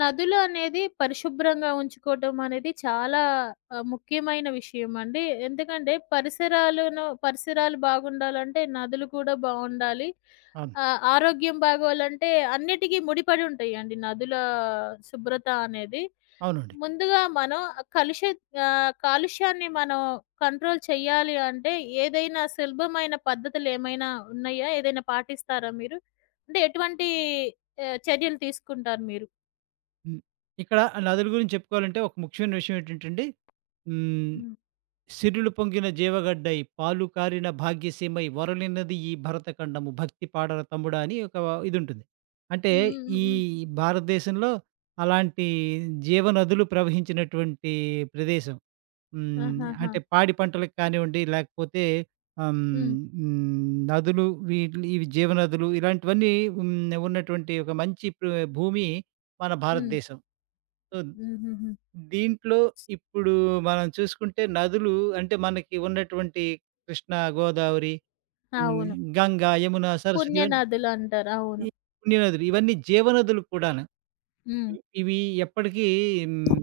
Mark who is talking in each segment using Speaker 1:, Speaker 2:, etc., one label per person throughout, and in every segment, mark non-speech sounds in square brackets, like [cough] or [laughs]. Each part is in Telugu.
Speaker 1: నదులు అనేది పరిశుభ్రంగా ఉంచుకోవటం అనేది చాలా ముఖ్యమైన విషయం అండి. ఎందుకంటే పరిసరాలు బాగుండాలంటే నదులు కూడా బావుండాలి.
Speaker 2: అవును.
Speaker 1: ఆరోగ్యం బాగోవాలంటే అన్నిటికి ముడిపడి ఉంటాయండి నదుల శుభ్రత అనేది.
Speaker 2: అవునండి.
Speaker 1: ముందుగా మనం కలుష కాలుష్యాన్ని మనం కంట్రోల్ చేయాలి అంటే ఏదైనా సులభమైన పద్ధతులేమైనా ఉన్నాయా? ఏదైనా పాటిస్తారా మీరు? అంటే ఎటువంటి చర్యలు తీసుకుంటారు మీరు?
Speaker 2: హ్మ్. ఇక్కడ నదుల గురించి చెప్పుకోవాలంటే ఒక ముఖ్యమైన విషయం ఏంటంటేండి, హ్మ్.
Speaker 1: హ్మ్.
Speaker 2: సిరులు పొంగిన జీవగడ్డై, పాలు కారిన భాగ్యసీమై, వరలినది ఈ భరతఖండము, భక్తి పాడర తమ్ముడా అని ఒక ఇదుంటుంది. అంటే
Speaker 1: హ్మ్. హ్మ్. హ్మ్.
Speaker 2: ఈ
Speaker 1: హ్మ్.
Speaker 2: భారతదేశంలో అలాంటి జీవనదులు ప్రవహించినటువంటి ప్రదేశం. హ్మ్.
Speaker 1: ఆహాహా!
Speaker 2: అంటే పాడి పంటలకు కానివ్వండి, లేకపోతే ఆహ్, హ్మ్,
Speaker 1: హ్మ్.
Speaker 2: నదులు వీటిలి ఇవి జీవనదులు ఇలాంటివన్నీ ఉన్నటువంటి ఒక మంచి భూమి మన
Speaker 1: హ్మ్.
Speaker 2: భారతదేశం. సో,
Speaker 1: హుహుహు.
Speaker 2: దీంట్లో ఇప్పుడు మనం చూసుకుంటే నదులు అంటే మనకి ఉన్నటువంటి కృష్ణ, గోదావరి, హ్మ్,
Speaker 1: అవును.
Speaker 2: గంగ, యమున, సరస్వతి ఇవన్నీ
Speaker 1: పుణ్యనదులంటారు.
Speaker 2: ఈ
Speaker 1: అవును.
Speaker 2: పుణ్యనదులు ఇవన్నీ జీవనదులు కూడాను.
Speaker 1: హ్మ్.
Speaker 2: ఇవి ఎప్పటికీ హ్మ్,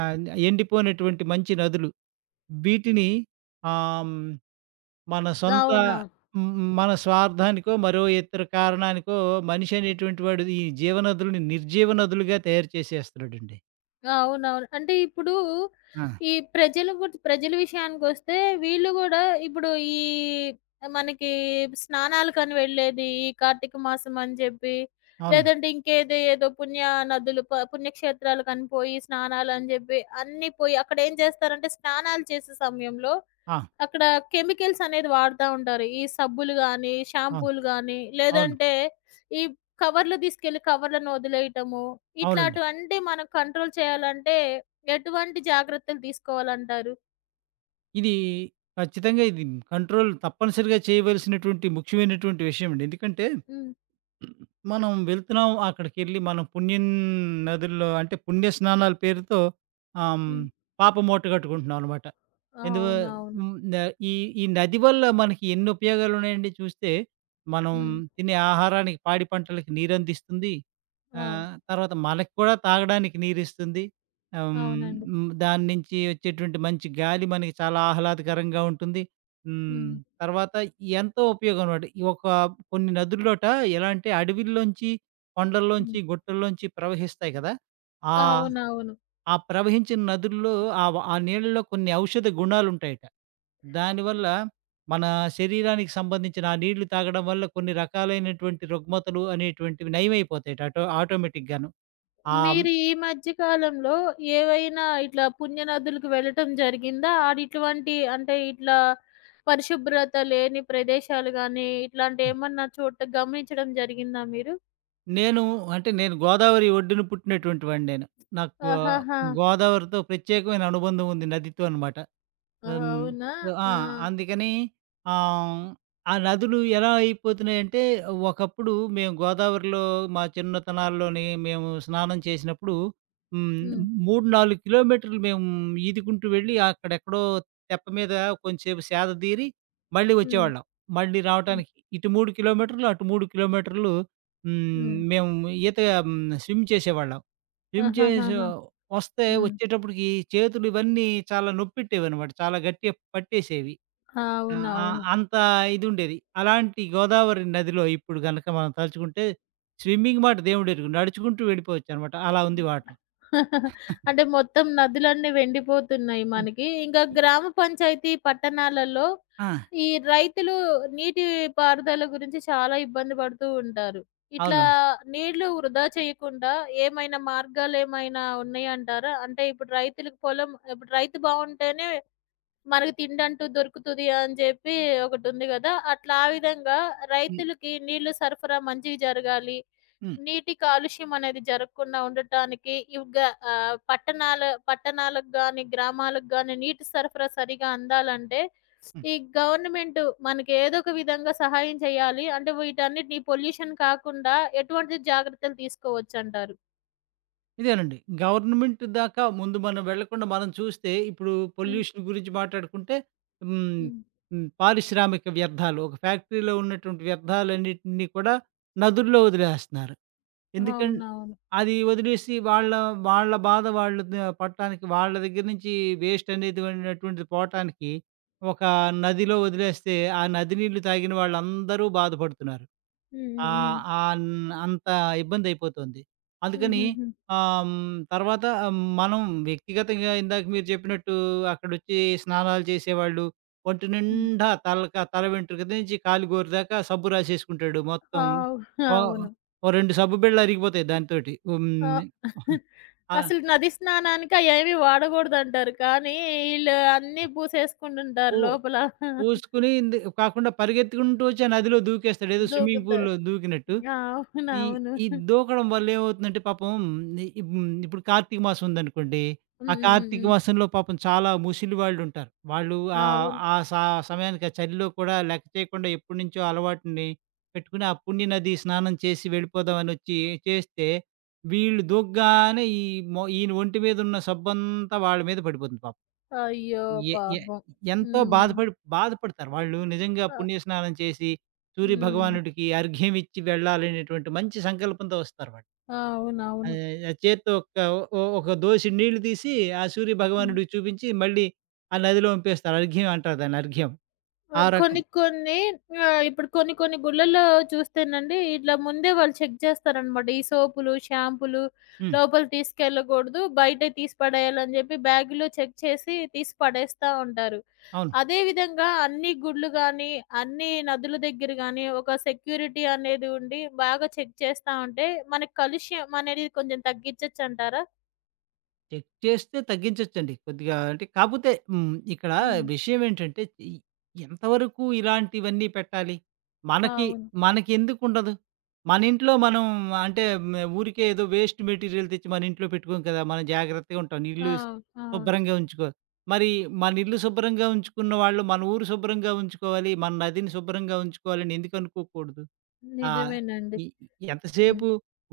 Speaker 2: ఆహ్, ఎండిపోయినటువంటి మంచి నదులు. వీటిని ఆహ్, హ్మ్, మన సొంత
Speaker 1: అవునవును.
Speaker 2: హ్మ్, మన స్వార్థానికో, మరో ఇతర కారణానికో మనిషి అనేటువంటి వాడు ఈ జీవనదులని నిర్జీవనదులుగా తయారు చేసేస్తున్నాడండి.
Speaker 1: అవునవును. అంటే ఇప్పుడు
Speaker 2: ఆ!
Speaker 1: ఈ ప్రజలు ప్రజల విషయానికొస్తే వీళ్ళు గూడా ఇప్పుడు ఈ మనకి స్నానాలకని వెళ్ళేది ఈ కార్తీక మాసం అని జెప్పి,
Speaker 2: అవునండి.
Speaker 1: లేదంటే ఇంకేదో ఏదో పుణ్య నదులు పుణ్యక్షేత్రాలకని పోయి స్నానాలని జెప్పి అన్నీ పోయి అక్కడేం జేస్తారంటే స్నానాలు చేసే సమయంలో
Speaker 2: ఆ!
Speaker 1: అక్కడ కెమికల్స్ అనేది వాడుతా ఉంటారు. ఈ సబ్బులు గానీ,
Speaker 2: అవును.
Speaker 1: షాంపూలు గానీ,
Speaker 2: అవును.
Speaker 1: లేదంటే ఈ కవర్లు తీసుకెళ్ళి కవర్లను వదిలేయటము.
Speaker 2: అవునండి.
Speaker 1: ఇట్లాటివంటే మనం కంట్రోల్ చేయాలంటే ఎటువంటి జాగ్రత్తలు తీసుకోవాలంటారు?
Speaker 2: ఇది ఖచ్చితంగా ఇది కంట్రోల్ తప్పనిసరిగా చేయవలసినటువంటి ముఖ్యమైనటువంటి విషయం అండి. ఎందుకంటే
Speaker 1: హ్మ్.
Speaker 2: హ్మ్. మనం వెళ్తున్నాం. అక్కడికెళ్ళి మనం పుణ్యం నదుల్లో అంటే పుణ్య స్నానాల పేరుతో ఆహ్, హ్మ్,
Speaker 1: హ్మ్.
Speaker 2: పాపం మూటగట్టుకుంటున్నాం అనమాట. ఎందువ
Speaker 1: అవునవును.
Speaker 2: హ్మ్. న ఈ ఈ నది వల్ల మనకి ఎన్ని ఉపయోగాలున్నాయండి చూస్తే, మనం
Speaker 1: హ్మ్.
Speaker 2: తినే ఆహారానికి, పాడి పంటలకి నీరందిస్తుంది.
Speaker 1: అవును.
Speaker 2: తర్వాత మనకి కూడా తాగడానికి నీరిస్తుంది. ఆహ్,
Speaker 1: అవునండి.
Speaker 2: దాని నుంచి వచ్చేటువంటి మంచి గాలి మనకి చాలా ఆహ్లాదకరంగా ఉంటుంది. హ్మ్.
Speaker 1: హ్మ్.
Speaker 2: తర్వాత ఎంతో ఉపయోగం అన్నమాట. ఒక కొన్ని నదుల్లోట ఎలా అంటే అడవిల్లోంచి, కొండల్లోంచి,
Speaker 1: హ్మ్.
Speaker 2: గుట్టల్లోంచి ప్రవహిస్తాయి కదా! ఆహ్,
Speaker 1: అవునవును.
Speaker 2: ఆ ప్రవహించిన నదుల్లో ఆ నీళ్ళలో కొన్ని ఔషధ గుణాలుంటాయట. దానివల్ల మన శరీరానికి సంబంధించిన ఆ నీళ్లు తాగడం వల్ల కొన్ని రకాలైనటువంటి రుగ్మతలు అనేటువంటివి నయమైపోతాయట ఆటోమేటిక్‌గాను. ఆహ్,
Speaker 1: మీరు ఈ మధ్య కాలంలో ఏవైనా ఇట్లా పుణ్యనదులకు వెళ్ళటం జరిగిందా? ఆడిటువంటి అంటే ఇట్లా పరిశుభ్రత లేని ప్రదేశాలు గాని, ఇట్లాంటియేమన్నా చోట గమనించడం జరిగిందా మీరు?
Speaker 2: నేను అంటే నేను గోదావరి ఒడ్డున పుట్టినటువంటి వాడిని నేను. నాకు
Speaker 1: ఆహాహా!
Speaker 2: గోదావరితో ప్రత్యేకమైన అనుబంధం ఉంది నదితో అన్నమాట. హ్మ్.
Speaker 1: అవునా!
Speaker 2: ఆ!
Speaker 1: ఆ!
Speaker 2: అందుకని ఆహ్, ఆ నదులు ఎలా అయిపోతున్నాయంటే ఒకప్పుడు మేము గోదావరిలో మా చిన్నతనాల్లోని మేము స్నానం చేసినప్పుడు హ్మ్.
Speaker 1: హ్మ్.
Speaker 2: 3, 4 కిలోమీటర్లు మేము ఈదుకుంటూ వెళ్ళి అక్కడెక్కడో తెప్ప మీద కొంచెంసేపు సేద దీరి మళ్ళీ
Speaker 1: హ్మ్.
Speaker 2: వచ్చేవాళ్ళం. మళ్ళీ
Speaker 1: హ్మ్.
Speaker 2: రావటానికి ఇటు 3 కిలోమీటర్లు, అటు 3 కిలోమీటర్లు హ్మ్.
Speaker 1: హ్మ్.
Speaker 2: మేము ఈత హ్మ్. స్విమ్ చేసేవాళ్ళం. స్విమ్ చేసే
Speaker 1: ఆహాహాహా!
Speaker 2: వస్తే
Speaker 1: హ్మ్.
Speaker 2: వచ్చేటప్పటికి చేతులు ఇవన్నీ చాలా నొప్పెట్టేవనమాట. చాలా గట్టిగా పట్టేసేవి. ఆ! ఆ!
Speaker 1: అవునవును.
Speaker 2: అంత ఇదుండేది. అలాంటి గోదావరి నదిలో ఇప్పుడు గనక మనం తలుచుకుంటే స్విమ్మింగ్ మాట దేవుడెరుగు. నడుచుకుంటూ వెళ్ళిపోవచ్చనమాట. అలా ఉంది వాటర్.
Speaker 1: [laughs] అంటే మొత్తం నదులన్నీ వెండిపోతున్నాయి
Speaker 2: హ్మ్.
Speaker 1: మనకి. ఇంకా
Speaker 2: హ్మ్.
Speaker 1: గ్రామ పంచాయతీ పట్టణాలలో
Speaker 2: ఆ!
Speaker 1: ఈ రైతులు నీటి పారుదల గురించి చాలా ఇబ్బంది పడుతూ ఉంటారు. ఇట్లా
Speaker 2: అవును.
Speaker 1: నీళ్లు వృధా చేయకుండా ఏమైనా మార్గాలేమైనా ఉన్నాయంటారా? అంటే ఇప్పుడు రైతులకు పొలం ఇప్పుడు రైతు బావుంటేనే మనకు తిండంటూ దొరుకుతది అని జెప్పి ఒకటుంది గదా! అట్లా ఆ విధంగా
Speaker 2: హ్మ్.
Speaker 1: రైతులకి నీళ్ళు సరఫరా మంచిగా జరగాలి.
Speaker 2: హ్మ్.
Speaker 1: నీటి కాలుష్యం అనేది జరగకుండా ఉండటానికి పట్టణాల పట్టణాలకు గాని, గ్రామాలకు గాని నీటి సరఫరా సరిగా అందాలంటే
Speaker 2: హ్మ్.
Speaker 1: ఈ గవర్నమెంట్ మనకి ఏదో ఒక విధంగా సహాయం చేయాలి. అంటే వీటన్నిటిని పొల్యూషన్ కాకుండా ఎటువంటి జాగ్రత్తలు తీసుకోవచ్చంటారు?
Speaker 2: ఇదేనండి. గవర్నమెంట్ దాకా ముందు మనం వెళ్ళకుండా మనం చూస్తే ఇప్పుడు
Speaker 1: హ్మ్.
Speaker 2: పొల్యూషన్ గురించి మాట్లాడుకుంటే హ్మ్.
Speaker 1: హ్మ్.
Speaker 2: హ్మ్. పారిశ్రామిక వ్యర్థాలు ఒక ఫ్యాక్టరీలో ఉన్నటువంటి వ్యర్థాలన్నిటిని కూడా నదుల్లో వదిలేస్తున్నారు. ఎందుకన్
Speaker 1: అవునవును.
Speaker 2: అది వదిలేసి వాళ్ళ వాళ్ళ బాధ వాళ్ళు ద పడటానికి వాళ్ళ దగ్గర నుంచి వేస్ట్ అనేది అనేటువంటిది పోవటానికి ఒక నదిలో వదిలేస్తే, ఆ నది నీళ్లు తాగిన వాళ్ళందరూ బాధపడుతున్నారు.
Speaker 1: హ్మ్. హ్మ్.
Speaker 2: ఆహ్,
Speaker 1: హ్మ్.
Speaker 2: ఆన్ అంత ఇబ్బందయిపోతుంది. అందుకని
Speaker 1: హుహుహు.
Speaker 2: తర్వాత మనం వ్యక్తిగతంగా ఇందాక మీరు చెప్పినట్టు అక్కడొచ్చి స్నానాలు చేసేవాళ్ళు ఒంటి
Speaker 1: హ్మ్.
Speaker 2: నిండా తల వెంట్రుక నుంచి కాలి గోరు దాకా సబ్బు రాసేసుకుంటాడు
Speaker 1: ఆ!
Speaker 2: మొత్తం. ఓ
Speaker 1: అవును.
Speaker 2: ఓ 2 సబ్బు బిళ్ళలు అరిగిపోతాయి దానితోటి.
Speaker 1: ఆ!
Speaker 2: హ్మ్. ఆ!
Speaker 1: అసలు నది స్నానానికి అయేవి వాడగూడదంటారు. కానీ ఈళ్ళు అన్నీ పూసేసుకుంటుంటారు
Speaker 2: పూ
Speaker 1: లోపల.
Speaker 2: పూసుకునింది కాకుండా పరిగెత్తుకుంటూ వచ్చి ఆ నదిలో దూకేస్తాడు. ఏదో స్విమ్మింగ్
Speaker 1: దూకుత
Speaker 2: పూల్‌లో దూకినట్టు.
Speaker 1: ఆ!
Speaker 2: ఈ
Speaker 1: అవునవును.
Speaker 2: ఈ
Speaker 1: హ్మ్.
Speaker 2: దూకడం వల్ల ఏమవుతుందంటే పాపం ఇ హ్మ్. ఇప్పుడు కార్తీక మాసం ఉందనుకోండి. ఆ
Speaker 1: హ్మ్.
Speaker 2: కార్తీక
Speaker 1: హ్మ్.
Speaker 2: మాసంలో పాపం చాలా ముసలి వాళ్ళుంటారు. వాళ్ళు
Speaker 1: అవును.
Speaker 2: ఆ స సమయానికి ఆ చలిలో కూడా లెక్క చేయకుండా ఎప్పటినుంచో అలవాటుని పెట్టుకుని, ఆ పుణ్యనది స్నానం చేసి వెళ్ళిపోదామనొచ్చి చేస్తే, వీళ్ళు దూకగానే ఈ మొ ఈయన ఒంటి మీదున్న సబ్బంతా వాళ్ళ మీద పడిపోతుంది పాపం.
Speaker 1: అయ్యో!
Speaker 2: ఎ ఎ
Speaker 1: పాపం.
Speaker 2: ఎంతో
Speaker 1: హ్మ్.
Speaker 2: బాధపడి బాధపడతారు. వాళ్ళు నిజంగా
Speaker 1: ఆ!
Speaker 2: పుణ్యస్నానం చేసి
Speaker 1: హ్మ్.
Speaker 2: సూర్యభగవానుడికి అర్ఘ్యం ఇచ్చి వెళ్ళాలనేటువంటి మంచి సంకల్పంతో వస్తారు వాళ్ళు.
Speaker 1: అవునవును.
Speaker 2: ఆ చేత్తో ఒక్క ఒ ఒక దోసెడు నీళ్లు తీసి ఆ
Speaker 1: హ్మ్.
Speaker 2: సూర్యభగవానుడికి చూపించి మళ్ళీ ఆ నదిలో వంపేస్తారు. అర్ఘ్యం అంటారు దాన్ని అర్ఘ్యం. ఆ రకం
Speaker 1: కొన్ని కొన్ని ఇప్పుడు కొన్ని కొన్ని గుళ్ళల్లో చూస్తేనండి, ఇట్లా ముందే వాళ్ళు చెక్ చేస్తారనమాట. ఈ సోపులు, షాంపూలు
Speaker 2: హ్మ్.
Speaker 1: లోపలికి తీసుకెళ్ళకూడదు. బయటే తీసి పడేయాలని చెప్పి బ్యాగులో చెక్ చేసి తీసి పడేస్తా ఉంటారు.
Speaker 2: అవును.
Speaker 1: అదే విధంగా అన్ని గుళ్ళు గాని, అన్ని నదుల దగ్గర గాని ఒక సెక్యూరిటీ అనేది ఉండి బాగా చెక్ చేస్తా ఉంటే మనకి కలుష్యం అనేది కొంచెం తగ్గించొచ్చంటారా?
Speaker 2: చెక్ చేస్తే తగ్గించొచ్చండి. కొద్దిగా అంటే కాపోతే హ్మ్. ఇక్కడ
Speaker 1: హ్మ్.
Speaker 2: విషయం ఏంటంటే ఈ ఎంతవరకు ఇలాంటివన్నీ పెట్టాలి? మనకి
Speaker 1: అవును.
Speaker 2: మనకెందుకుండదు? మనింట్లో మనం అంటే ఊరికే ఏదో వేస్ట్ మెటీరియల్ తెచ్చి మన ఇంట్లో పెట్టుకోం కదా! మనం జాగ్రత్తగా ఉంటాం. ఇల్లు
Speaker 1: ఆ! అవును.
Speaker 2: శుభ్రంగా ఉంచుకో మరి మన ఇల్లు శుభ్రంగా ఉంచుకున్న వాళ్ళు మన ఊరు శుభ్రంగా ఉంచుకోవాలి. మన నదిని శుభ్రంగా ఉంచుకోవాలని ఎందుకు అనుకోకూడదు? ఆ!
Speaker 1: నిజమేనండి.
Speaker 2: ఈ
Speaker 1: హ్మ్.
Speaker 2: ఎంతసేపు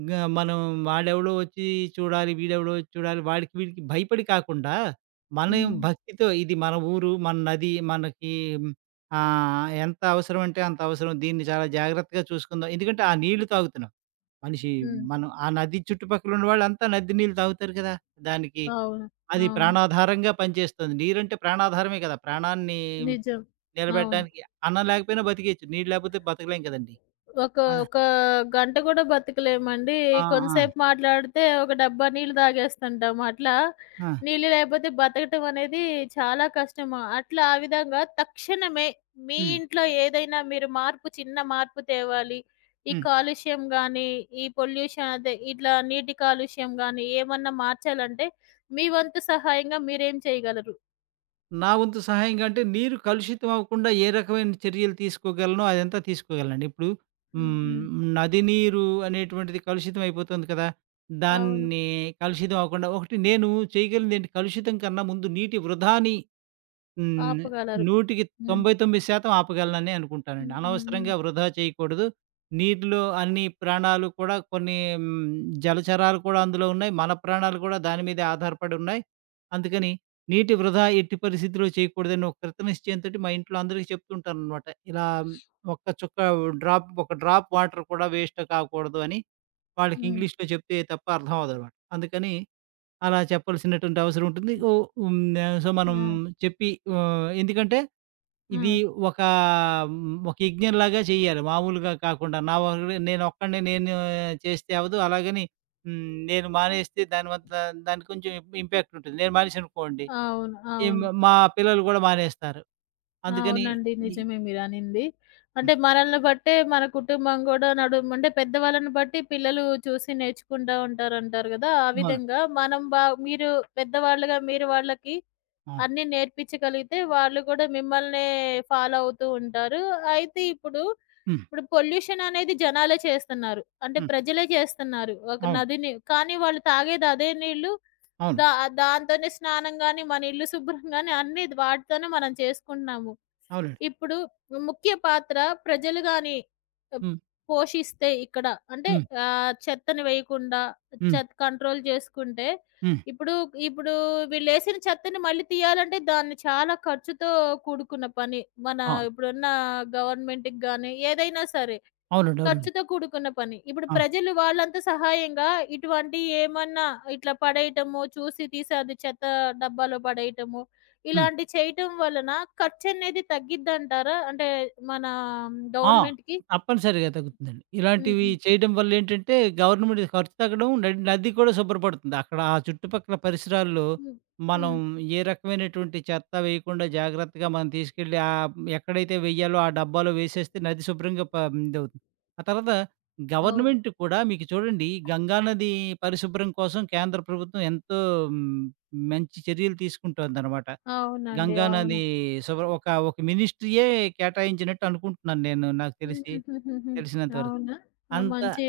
Speaker 2: గ మనం వాడెవడో వచ్చి వీడెవడో వచ్చి చూడాలి, వాడికి వీడికి భయపడి కాకుండా, మనం హ్మ్.
Speaker 1: హ్మ్.
Speaker 2: భక్తితో ఇది మన ఊరు, మన నది, మనకి ఎంత అవసరం అంటే అంత అవసరం. దీన్ని చాలా జాగ్రత్తగా చూసుకుందాం. ఎందుకంటే ఆ నీళ్లు తాగుతున్నాం. మనిషి
Speaker 1: హ్మ్.
Speaker 2: మనం ఆ నది చుట్టుపక్కల ఉన్నవాళ్ళంతా నది నీళ్ళు తాగుతారు కదా! దానికి
Speaker 1: అవును.
Speaker 2: అది
Speaker 1: అవును.
Speaker 2: ప్రాణాధారంగా పనిచేస్తుంది. నీరంటే ప్రాణాధారమే కదా! ప్రాణాన్ని
Speaker 1: నిజం. అవును.
Speaker 2: నిలబెట్టడానికి అన్నం లేకపోయినా బతికేయచ్చు. నీళ్ళు లేకపోతే బతకలేం కదండీ!
Speaker 1: ఒక
Speaker 2: ఆ!
Speaker 1: ఒక గంట కూడా బతకలేమండి.
Speaker 2: ఆ! ఆ!
Speaker 1: కొంతసేపు మాట్లాడితే ఒక డబ్బా నీళ్ళు తాగేస్తుంటాం. అట్లా
Speaker 2: ఆ!
Speaker 1: నీళ్ళు లేకపోతే బతకటం అనేది చాలా కష్టము. అట్లా ఆ విధంగా తక్షణమే మీ
Speaker 2: హ్మ్.
Speaker 1: ఇంట్లో ఏదైనా మీరు చిన్న మార్పు తేవాలి. ఈ
Speaker 2: హ్మ్.
Speaker 1: కాలుష్యం గానీ, ఈ పొల్యూషన్ అదే ఇట్లా నీటి కాలుష్యం గానీ ఏమన్నా మార్చాలంటే మీ వంతు సహాయంగా మీరేం చేయగలరు?
Speaker 2: నా వంతు సహాయంగా అంటే నీరు కలుషితం అవ్వకుండా ఏ రకమైన చర్యలు తీసుకోగలనో అదంతా తీసుకోగలనండి. ఇప్పుడు
Speaker 1: హ్మ్. హ్మ్.
Speaker 2: హ్మ్. నది నీరు అనేటువంటిది కలుషితం అయిపోతుంది కదా!
Speaker 1: అవును.
Speaker 2: దాన్ని కలుషితం అవ్వకుండా ఒకటి నేను చేయగలిగిందేంటి కలుషితం కన్నా ముందు నీటి వృధాని హ్మ్.
Speaker 1: ఆపగలరు.
Speaker 2: 100కి
Speaker 1: హ్మ్.
Speaker 2: 99% ఆపగలనని అనుకుంటానండి.
Speaker 1: హ్మ్. హ్మ్.
Speaker 2: అనవసరంగా వృధా చేయకూడదు. నీటిలో అన్ని ప్రాణాలు కూడా కొన్ని జలచరాలు కూడా అందులో ఉన్నాయి. మన ప్రాణాలు కూడా దాని మీదే ఆధారపడి ఉన్నాయి. అందుకని నీటి వృధా ఎట్టి పరిస్థితిలో చేయకూడదని ఒక కృత నిశ్చయంతోటి మా ఇంట్లో అందరికీ చెప్తుంటాననమాట. ఇలా ఒక్క చుక్క డ్రాప్ ఒక డ్రాప్ వాటర్ కూడా వేస్ట్ కాకూడదు అని వాళ్ళకి
Speaker 1: హ్మ్.
Speaker 2: ఇంగ్లీష్‌లో చెప్తే తప్ప అర్థం అవ్వదనమాట. అందుకని అలా చెప్పాల్సినటువంటి అవసరం ఉంటుంది. ఓ హ్మ్. సో, మనం
Speaker 1: హ్మ్. ఆ!
Speaker 2: చెప్పి ఎందుకంటే ఇది
Speaker 1: ఆ!
Speaker 2: ఒక ఒక యజ్ఞంలాగా చేయాలి. మామూలుగా కాకుండా నా వల్ల నేనొక్కడినే నేను చేస్తే అవ్వదు. అలాగని హ్మ్, నేను మానేస్తే దాని వల్ల దానికి కొంచెం ఇంపాక్ట్ ఉంటుంది. నేను మానేశాననుకోండి,
Speaker 1: అవును.
Speaker 2: ఈ మ
Speaker 1: అవును.
Speaker 2: మా పిల్లలు కూడా మానేస్తారు. అందుకని
Speaker 1: అవునండి.
Speaker 2: ఈ
Speaker 1: నిజమే మీరనింది.
Speaker 2: హ్మ్.
Speaker 1: అంటే మనల్ని బట్టే మన కుటుంబం గూడా నడుం అంటే పెద్దవాళ్ళని బట్టి పిల్లలు చూసి నేర్చుకుంటా ఉంటారంటారు గదా! ఆ
Speaker 2: అవును.
Speaker 1: విధంగా మనం మీరు పెద్దవాళ్ళుగా మీరు వాళ్ళకి
Speaker 2: అవును.
Speaker 1: అన్నీ నేర్పించగలిగితే వాళ్ళు కూడా మిమ్మల్నే ఫాలో అవుతూ ఉంటారు. అయితే ఇప్పుడు,
Speaker 2: హ్మ్.
Speaker 1: ఇప్పుడు పొల్యూషన్ అనేది జనాలే చేస్తున్నారు. అంటే
Speaker 2: హ్మ్.
Speaker 1: ప్రజలే చేస్తున్నారు. ఒక
Speaker 2: అవును.
Speaker 1: నదిని కానీ వాళ్ళు తాగేది అదే నీళ్ళు.
Speaker 2: అవును.
Speaker 1: దా దాంతోనే స్నానం గాని, మన ఇల్లు శుభ్రం గాని అన్నీ వాటితోనే మనం చేసుకుంటున్నాము.
Speaker 2: అవునండి.
Speaker 1: ఇప్పుడు ముఖ్య పాత్ర ప్రజలు గాని ఆహ్,
Speaker 2: హ్మ్.
Speaker 1: పోషిస్తే ఇక్కడ అంటే
Speaker 2: హ్మ్.
Speaker 1: చెత్తను వేయకుండా
Speaker 2: హ్మ్.
Speaker 1: చెత్త కంట్రోల్ చేసుకుంటే
Speaker 2: హ్మ్.
Speaker 1: ఇప్పుడు ఇప్పుడు వీళ్ళేసిన చెత్తని మళ్ళీ తీయాలంటే దాన్ని చాలా ఖర్చుతో కూడుకున్న పని. మన
Speaker 2: ఆ!
Speaker 1: ఇప్పుడున్న గవర్నమెంట్‌కి గాని ఏదైనా సరే.
Speaker 2: అవునండి. అవునండి.
Speaker 1: ఖర్చుతో కూడుకున్న పని. ఇప్పుడు
Speaker 2: ఆ!
Speaker 1: ప్రజలు వాళ్ళంత సహాయంగా ఇటువంటి ఏమన్నా ఇట్లా పడేయటము, చూసి తీసి అది చెత్త డబ్బాలో పడేయటము,
Speaker 2: హ్మ్.
Speaker 1: ఇలాంటి చేయటం వలన ఖర్చనేది తగ్గిద్దంటారా? అంటే మన
Speaker 2: ఆ!
Speaker 1: గవర్నమెంట్‌కి?
Speaker 2: తప్పనిసరిగా తగ్గుతుందండి.
Speaker 1: హ్మ్.
Speaker 2: ఇలాంటివి
Speaker 1: హ్మ్.
Speaker 2: చేయడం వల్లేంటంటే, గవర్నమెంట్ ఖర్చు తగ్గడం, నది కూడా శుభ్రపడుతుంది. అక్కడ ఆ చుట్టుపక్కల పరిసరాల్లో
Speaker 1: హ్మ్.
Speaker 2: మనం
Speaker 1: హ్మ్.
Speaker 2: ఏ రకమైనటువంటి చెత్త వేయకుండా జాగ్రత్తగా మనం తీసుకెళ్ళి ఎక్కడైతే వెయ్యాలో ఆ డబ్బాలో వేసేస్తే నది శుభ్రంగా ఇదవుతుంది. ఆ తర్వాత
Speaker 1: అవును.
Speaker 2: గవర్నమెంట్ కూడా మీకు చూడండి గంగా నది పరిశుభ్రం కోసం కేంద్ర ప్రభుత్వం ఎంతో హ్మ్, మంచి చర్యలు తీసుకుంటోందనమాట.
Speaker 1: అవునండి.
Speaker 2: గంగా
Speaker 1: అవును.
Speaker 2: నది ఒక మినిస్ట్రీయే కేటాయించినట్టు అనుకుంటున్నాను నేను నాకు
Speaker 1: [laughs]
Speaker 2: తెలిసి,
Speaker 1: హుహుహుహుహు.
Speaker 2: తెలిసినంత వరకు.
Speaker 1: అవునా? ఆ!
Speaker 2: అంత
Speaker 1: మంచి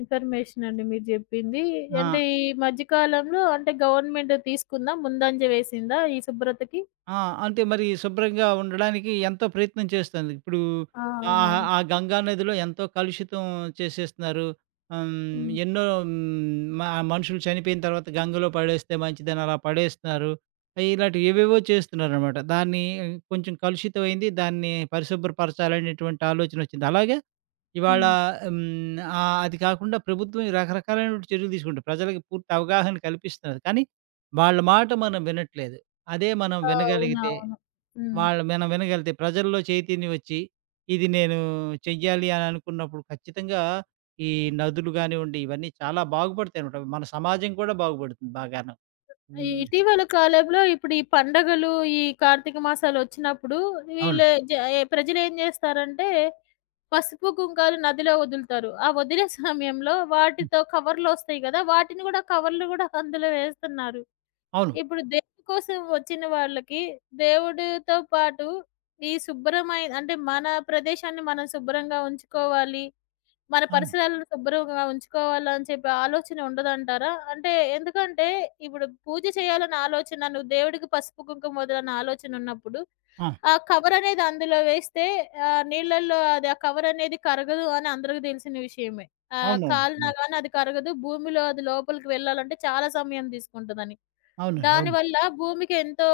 Speaker 1: ఇన్ఫర్మేషన్ అండి మీరు జెప్పింది.
Speaker 2: ఆ!
Speaker 1: అంటే ఈ మధ్య కాలంలో అంటే గవర్నమెంట్ తీసుకుందా? ముందంజ వేసిందా ఈ శుభ్రతకి?
Speaker 2: ఆ! అంటే మరి శుభ్రంగా ఉండడానికి ఎంతో ప్రయత్నం చేస్తుంది. ఇప్పుడు
Speaker 1: ఆ! అవునవును.
Speaker 2: ఆ గంగా నదిలో ఎంతో కలుషితం చేసేస్తున్నారు. ఆహ్,
Speaker 1: హ్మ్.
Speaker 2: ఎన్నో హ్మ్, మ మనుషులు చనిపోయిన తర్వాత గంగలో పడేస్తే మంచిదని అలా పడేస్తున్నారు. ఇలాంటివి ఏవేవో చేస్తున్నారనమాట. దాన్ని కొంచెం కలుషితమైంది. దాన్ని పరిశుభ్రపరచాలనేటువంటి ఆలోచన వచ్చింది. అలాగే ఇవాళ
Speaker 1: హ్మ్.
Speaker 2: హ్మ్, అది కాకుండా ప్రభుత్వం రకరకాలైనటువంటి చర్యలు తీసుకుంటుంది. ప్రజలకి పూర్తి అవగాహన కల్పిస్తున్నారు. కానీ వాళ్ళ మాట మనం వినట్లేదు. అదే మనం వినగలిగితే,
Speaker 1: అవునవును. హ్మ్.
Speaker 2: మనం వినగలిగితే ప్రజల్లో చైతన్యం వచ్చి, ఇది నేను చెయ్యాలి అని అనుకున్నప్పుడు ఖచ్చితంగా ఈ నదులు గానివ్వండి, ఇవన్నీ చాలా బాగుపడతాయనమాట. మన సమాజం కూడా బాగుపడుతుంది బాగాను. హ్మ్.
Speaker 1: ఇటీవల కాలంలో ఇప్పుడు ఈ పండగలు, ఈ కార్తీక మాసాలొచ్చినప్పుడు
Speaker 2: అవును.
Speaker 1: వీళ్ళు జ ఏ ప్రజలేం జేస్తారంటే, పసుపు, కుంకాలు నదిలో వదులుతారు. ఆ వదిలే సమయంలో
Speaker 2: హ్మ్.
Speaker 1: వాటితో కవర్‌లొస్తాయి గదా! వాటిని గూడా కవర్లు గూడా అందులో వేస్తున్నారు.
Speaker 2: అవును.
Speaker 1: ఇప్పుడు దేవుడి కోసం వచ్చిన వాళ్ళకి, దేవుడితో పాటు ఈ శుభ్రమై అంటే మన ప్రదేశాన్ని మనం శుభ్రంగా ఉంచుకోవాలి. మన
Speaker 2: అవును.
Speaker 1: పరిసరాలను శుభ్రంగా ఉంచుకోవాలని చెప్పి ఆలోచన ఉండదంటారా? అంటే ఎందుకంటే ఇప్పుడు పూజ చేయాలన్న ఆలోచన నువ్వు దేవుడికి పసుపు, కుంకుమ మొదలన్న ఆలోచన ఉన్నప్పుడు
Speaker 2: ఆ!
Speaker 1: ఆ కవర్ అనేది అందులో వేస్తే నీళ్ళల్లో అది ఆ కవర్ అనేది కరగదు అని అందరికి తెలిసిన విషయమే.
Speaker 2: అవునవును.
Speaker 1: కాలినా
Speaker 2: హ్మ్.
Speaker 1: గాని అది కరగదు. భూమిలో అది లోపలికి వెళ్ళాలంటే చాలా సమయం తీసుకుంటదని.
Speaker 2: అవునండి. అవును.
Speaker 1: దానివల్ల భూమికి ఎంతో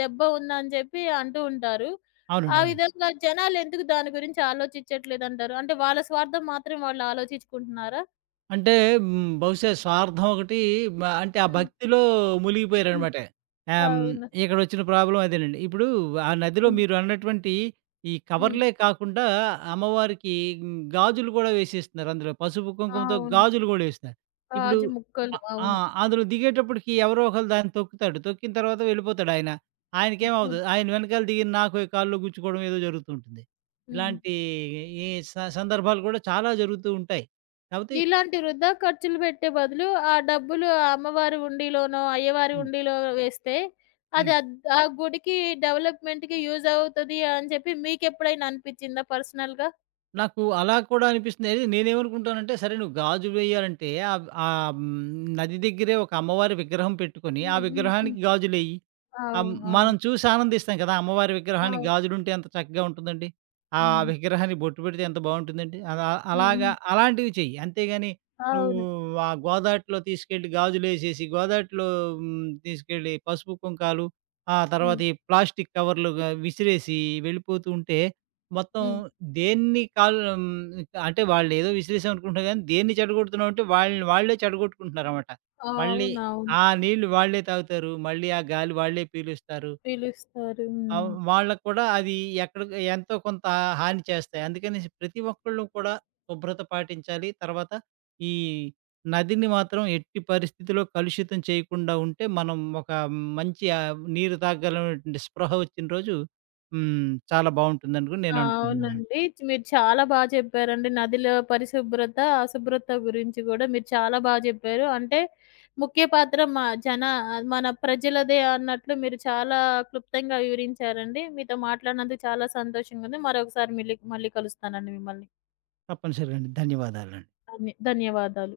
Speaker 1: దెబ్బ ఉందని చెప్పి అంటూ ఉంటారు.
Speaker 2: అవునండి.
Speaker 1: ఆ
Speaker 2: అవును.
Speaker 1: విధంగా జనాలు ఎందుకు దాని గురించి ఆలోచించట్లేదంటారు? అంటే వాళ్ళ స్వార్థం మాత్రం వాళ్ళు ఆలోచించుకుంటున్నారా?
Speaker 2: అంటే హ్మ్. బహుశా స్వార్థం ఒకటి అంటే ఆ
Speaker 1: హ్మ్.
Speaker 2: భక్తిలో
Speaker 1: హ్మ్.
Speaker 2: మునిగిపోయారనమాట. ఆహ్, హ్మ్.
Speaker 1: అవును.
Speaker 2: ఇక్కడొచ్చిన ప్రాబ్లమ్ అదేనండి. ఇప్పుడు ఆ నదిలో
Speaker 1: హ్మ్.
Speaker 2: మీరు అన్నటువంటి ఈ
Speaker 1: హ్మ్.
Speaker 2: కవర్‌లే కాకుండా అమ్మవారికి హ్మ్. గాజులు కూడా వేసేస్తున్నారు అందులో. పసుపు, కుంకుమతో
Speaker 1: అవును.
Speaker 2: గాజులు గూడా ఏస్తున్నారు. ఇప్పుడు
Speaker 1: గాజు
Speaker 2: అ
Speaker 1: ముక్కలు.
Speaker 2: ఆ!
Speaker 1: అవును.
Speaker 2: అందులో దిగేటప్పటికి ఎవరో ఒకళ్ళు దాన్ని తొక్కుతాడు. తొక్కిన తర్వాత వెళ్ళిపోతాడాయన. ఆయనకేమవ్వదు.
Speaker 1: కుజ్
Speaker 2: ఆయన వెనకాల దిగిన నాకు కాళ్ళలో గుచ్చుకోవడం ఏదో జరుగుతూ ఉంటుంది.
Speaker 1: హ్మ్.
Speaker 2: ఇలాంటి ఈ స సందర్భాలు కూడా చాలా జరుగుతూ ఉంటాయి. కాపోతే
Speaker 1: ఇలాంటి వృధా ఖర్చులు పెట్టే బదులు ఆ డబ్బులు ఆ అమ్మవారి హుండీలోనో, అయ్యవారి
Speaker 2: హ్మ్.
Speaker 1: హుండీలో వేస్తే అది
Speaker 2: హ్మ్.
Speaker 1: అద్ ఆ గుడికి డెవలప్‌మెంట్‌కి యూజ్ అవుతది అని చెప్పి మీకెప్పుడైనా అనిపిచ్చిందా పర్సనల్‌గా?
Speaker 2: నాకు అలా కూడా అనిపిస్తుంది. అది నేనేమనుకుంటానంటే, సరే నువ్వు గాజు వేయాలంటే ఆహ్, ఆహ్, హ్మ్, నది దగ్గరే ఒక అమ్మవారి విగ్రహం పెట్టుకొని, ఆ
Speaker 1: హ్మ్. హ్మ్. హ్మ్.
Speaker 2: విగ్రహానికి గాజులెయ్యి. అం
Speaker 1: అవును.
Speaker 2: మనం
Speaker 1: అవును.
Speaker 2: చూసి ఆనందిస్తాం కదా! అమ్మవారి విగ్రహానికి
Speaker 1: అవును.
Speaker 2: గాజులుంటే ఎంత చక్కగా ఉంటుందండి. ఆ
Speaker 1: హ్మ్.
Speaker 2: విగ్రహానికి బొట్టు పెడితే ఎంత బావుంటుందండి.
Speaker 1: హ్మ్.
Speaker 2: అలాగా
Speaker 1: హ్మ్.
Speaker 2: అలాంటివి చెయ్యి. అంతేగాని నువ్వు
Speaker 1: అవును.
Speaker 2: ఆ గోదాటిలో తీసుకెళ్ళి గాజులేసేసి, గోదాటిలో తీసుకెళ్ళి పసుపు, కుంకాలు, ఆ
Speaker 1: హ్మ్.
Speaker 2: తర్వాత ఈ ప్లాస్టిక్ కవర్లుగా విసిరేసి వెళ్ళిపోతూ ఉంటే, మొత్తం
Speaker 1: హ్మ్.
Speaker 2: దేన్ని కాల్ హ్మ్, అంటే వాళ్ళేదో విసిరేసాం అనుకుంటున్నారు గానీ, దేన్ని చెడగొడుతున్నామంటే వాళ్ళని వాళ్ళే చెడగొట్టుకుంటున్నారనమాట. మళ్ళీ
Speaker 1: అవునవును.
Speaker 2: ఆ నీళ్ళు వాళ్ళే తాగుతారు. మళ్ళీ ఆ గాలి వాళ్ళే పీలుస్తారు.
Speaker 1: పిలుస్తారు. హ్మ్.
Speaker 2: వాళ్ళకి కూడా అది ఎక్కడ ఎంతో కొంత హాని చేస్తాయి. అందుకనేసి ప్రతి ఒక్కళ్ళు కూడా శుభ్రత పాటించాలి. తర్వాత ఈ నదిని మాత్రం ఎట్టి పరిస్థితిలో కలుషితం చేయకుండా ఉంటే మనం ఒక మంచి నీరు తాగగలమైనటువంటి స్పృహ వచ్చిన రోజు హ్మ్. చాలా బావుంటుందనుకుని నేను అనుకుంటున్నానండి.
Speaker 1: అవునండి. మీరు చాలా బా చెప్పారండి. నదిలో పరిశుభ్రత, అశుభ్రత గురించి గూడా మీరు చాలా బా జెప్పారు. అంటే ముఖ్య పాత్ర మా జన మన ప్రజలదే అన్నట్లు మీరు చాలా క్లుప్తంగా వివరించారండి. మీతో మాట్లాడినందుకు చాలా సంతోషంగా ఉంది. మరొకసారి మళ్ళీ కలుస్తానండి మిమ్మల్ని.
Speaker 2: తప్పనిసరిగా అండి. ధన్యవాదాలండి.
Speaker 1: ధన్యవాదాలు.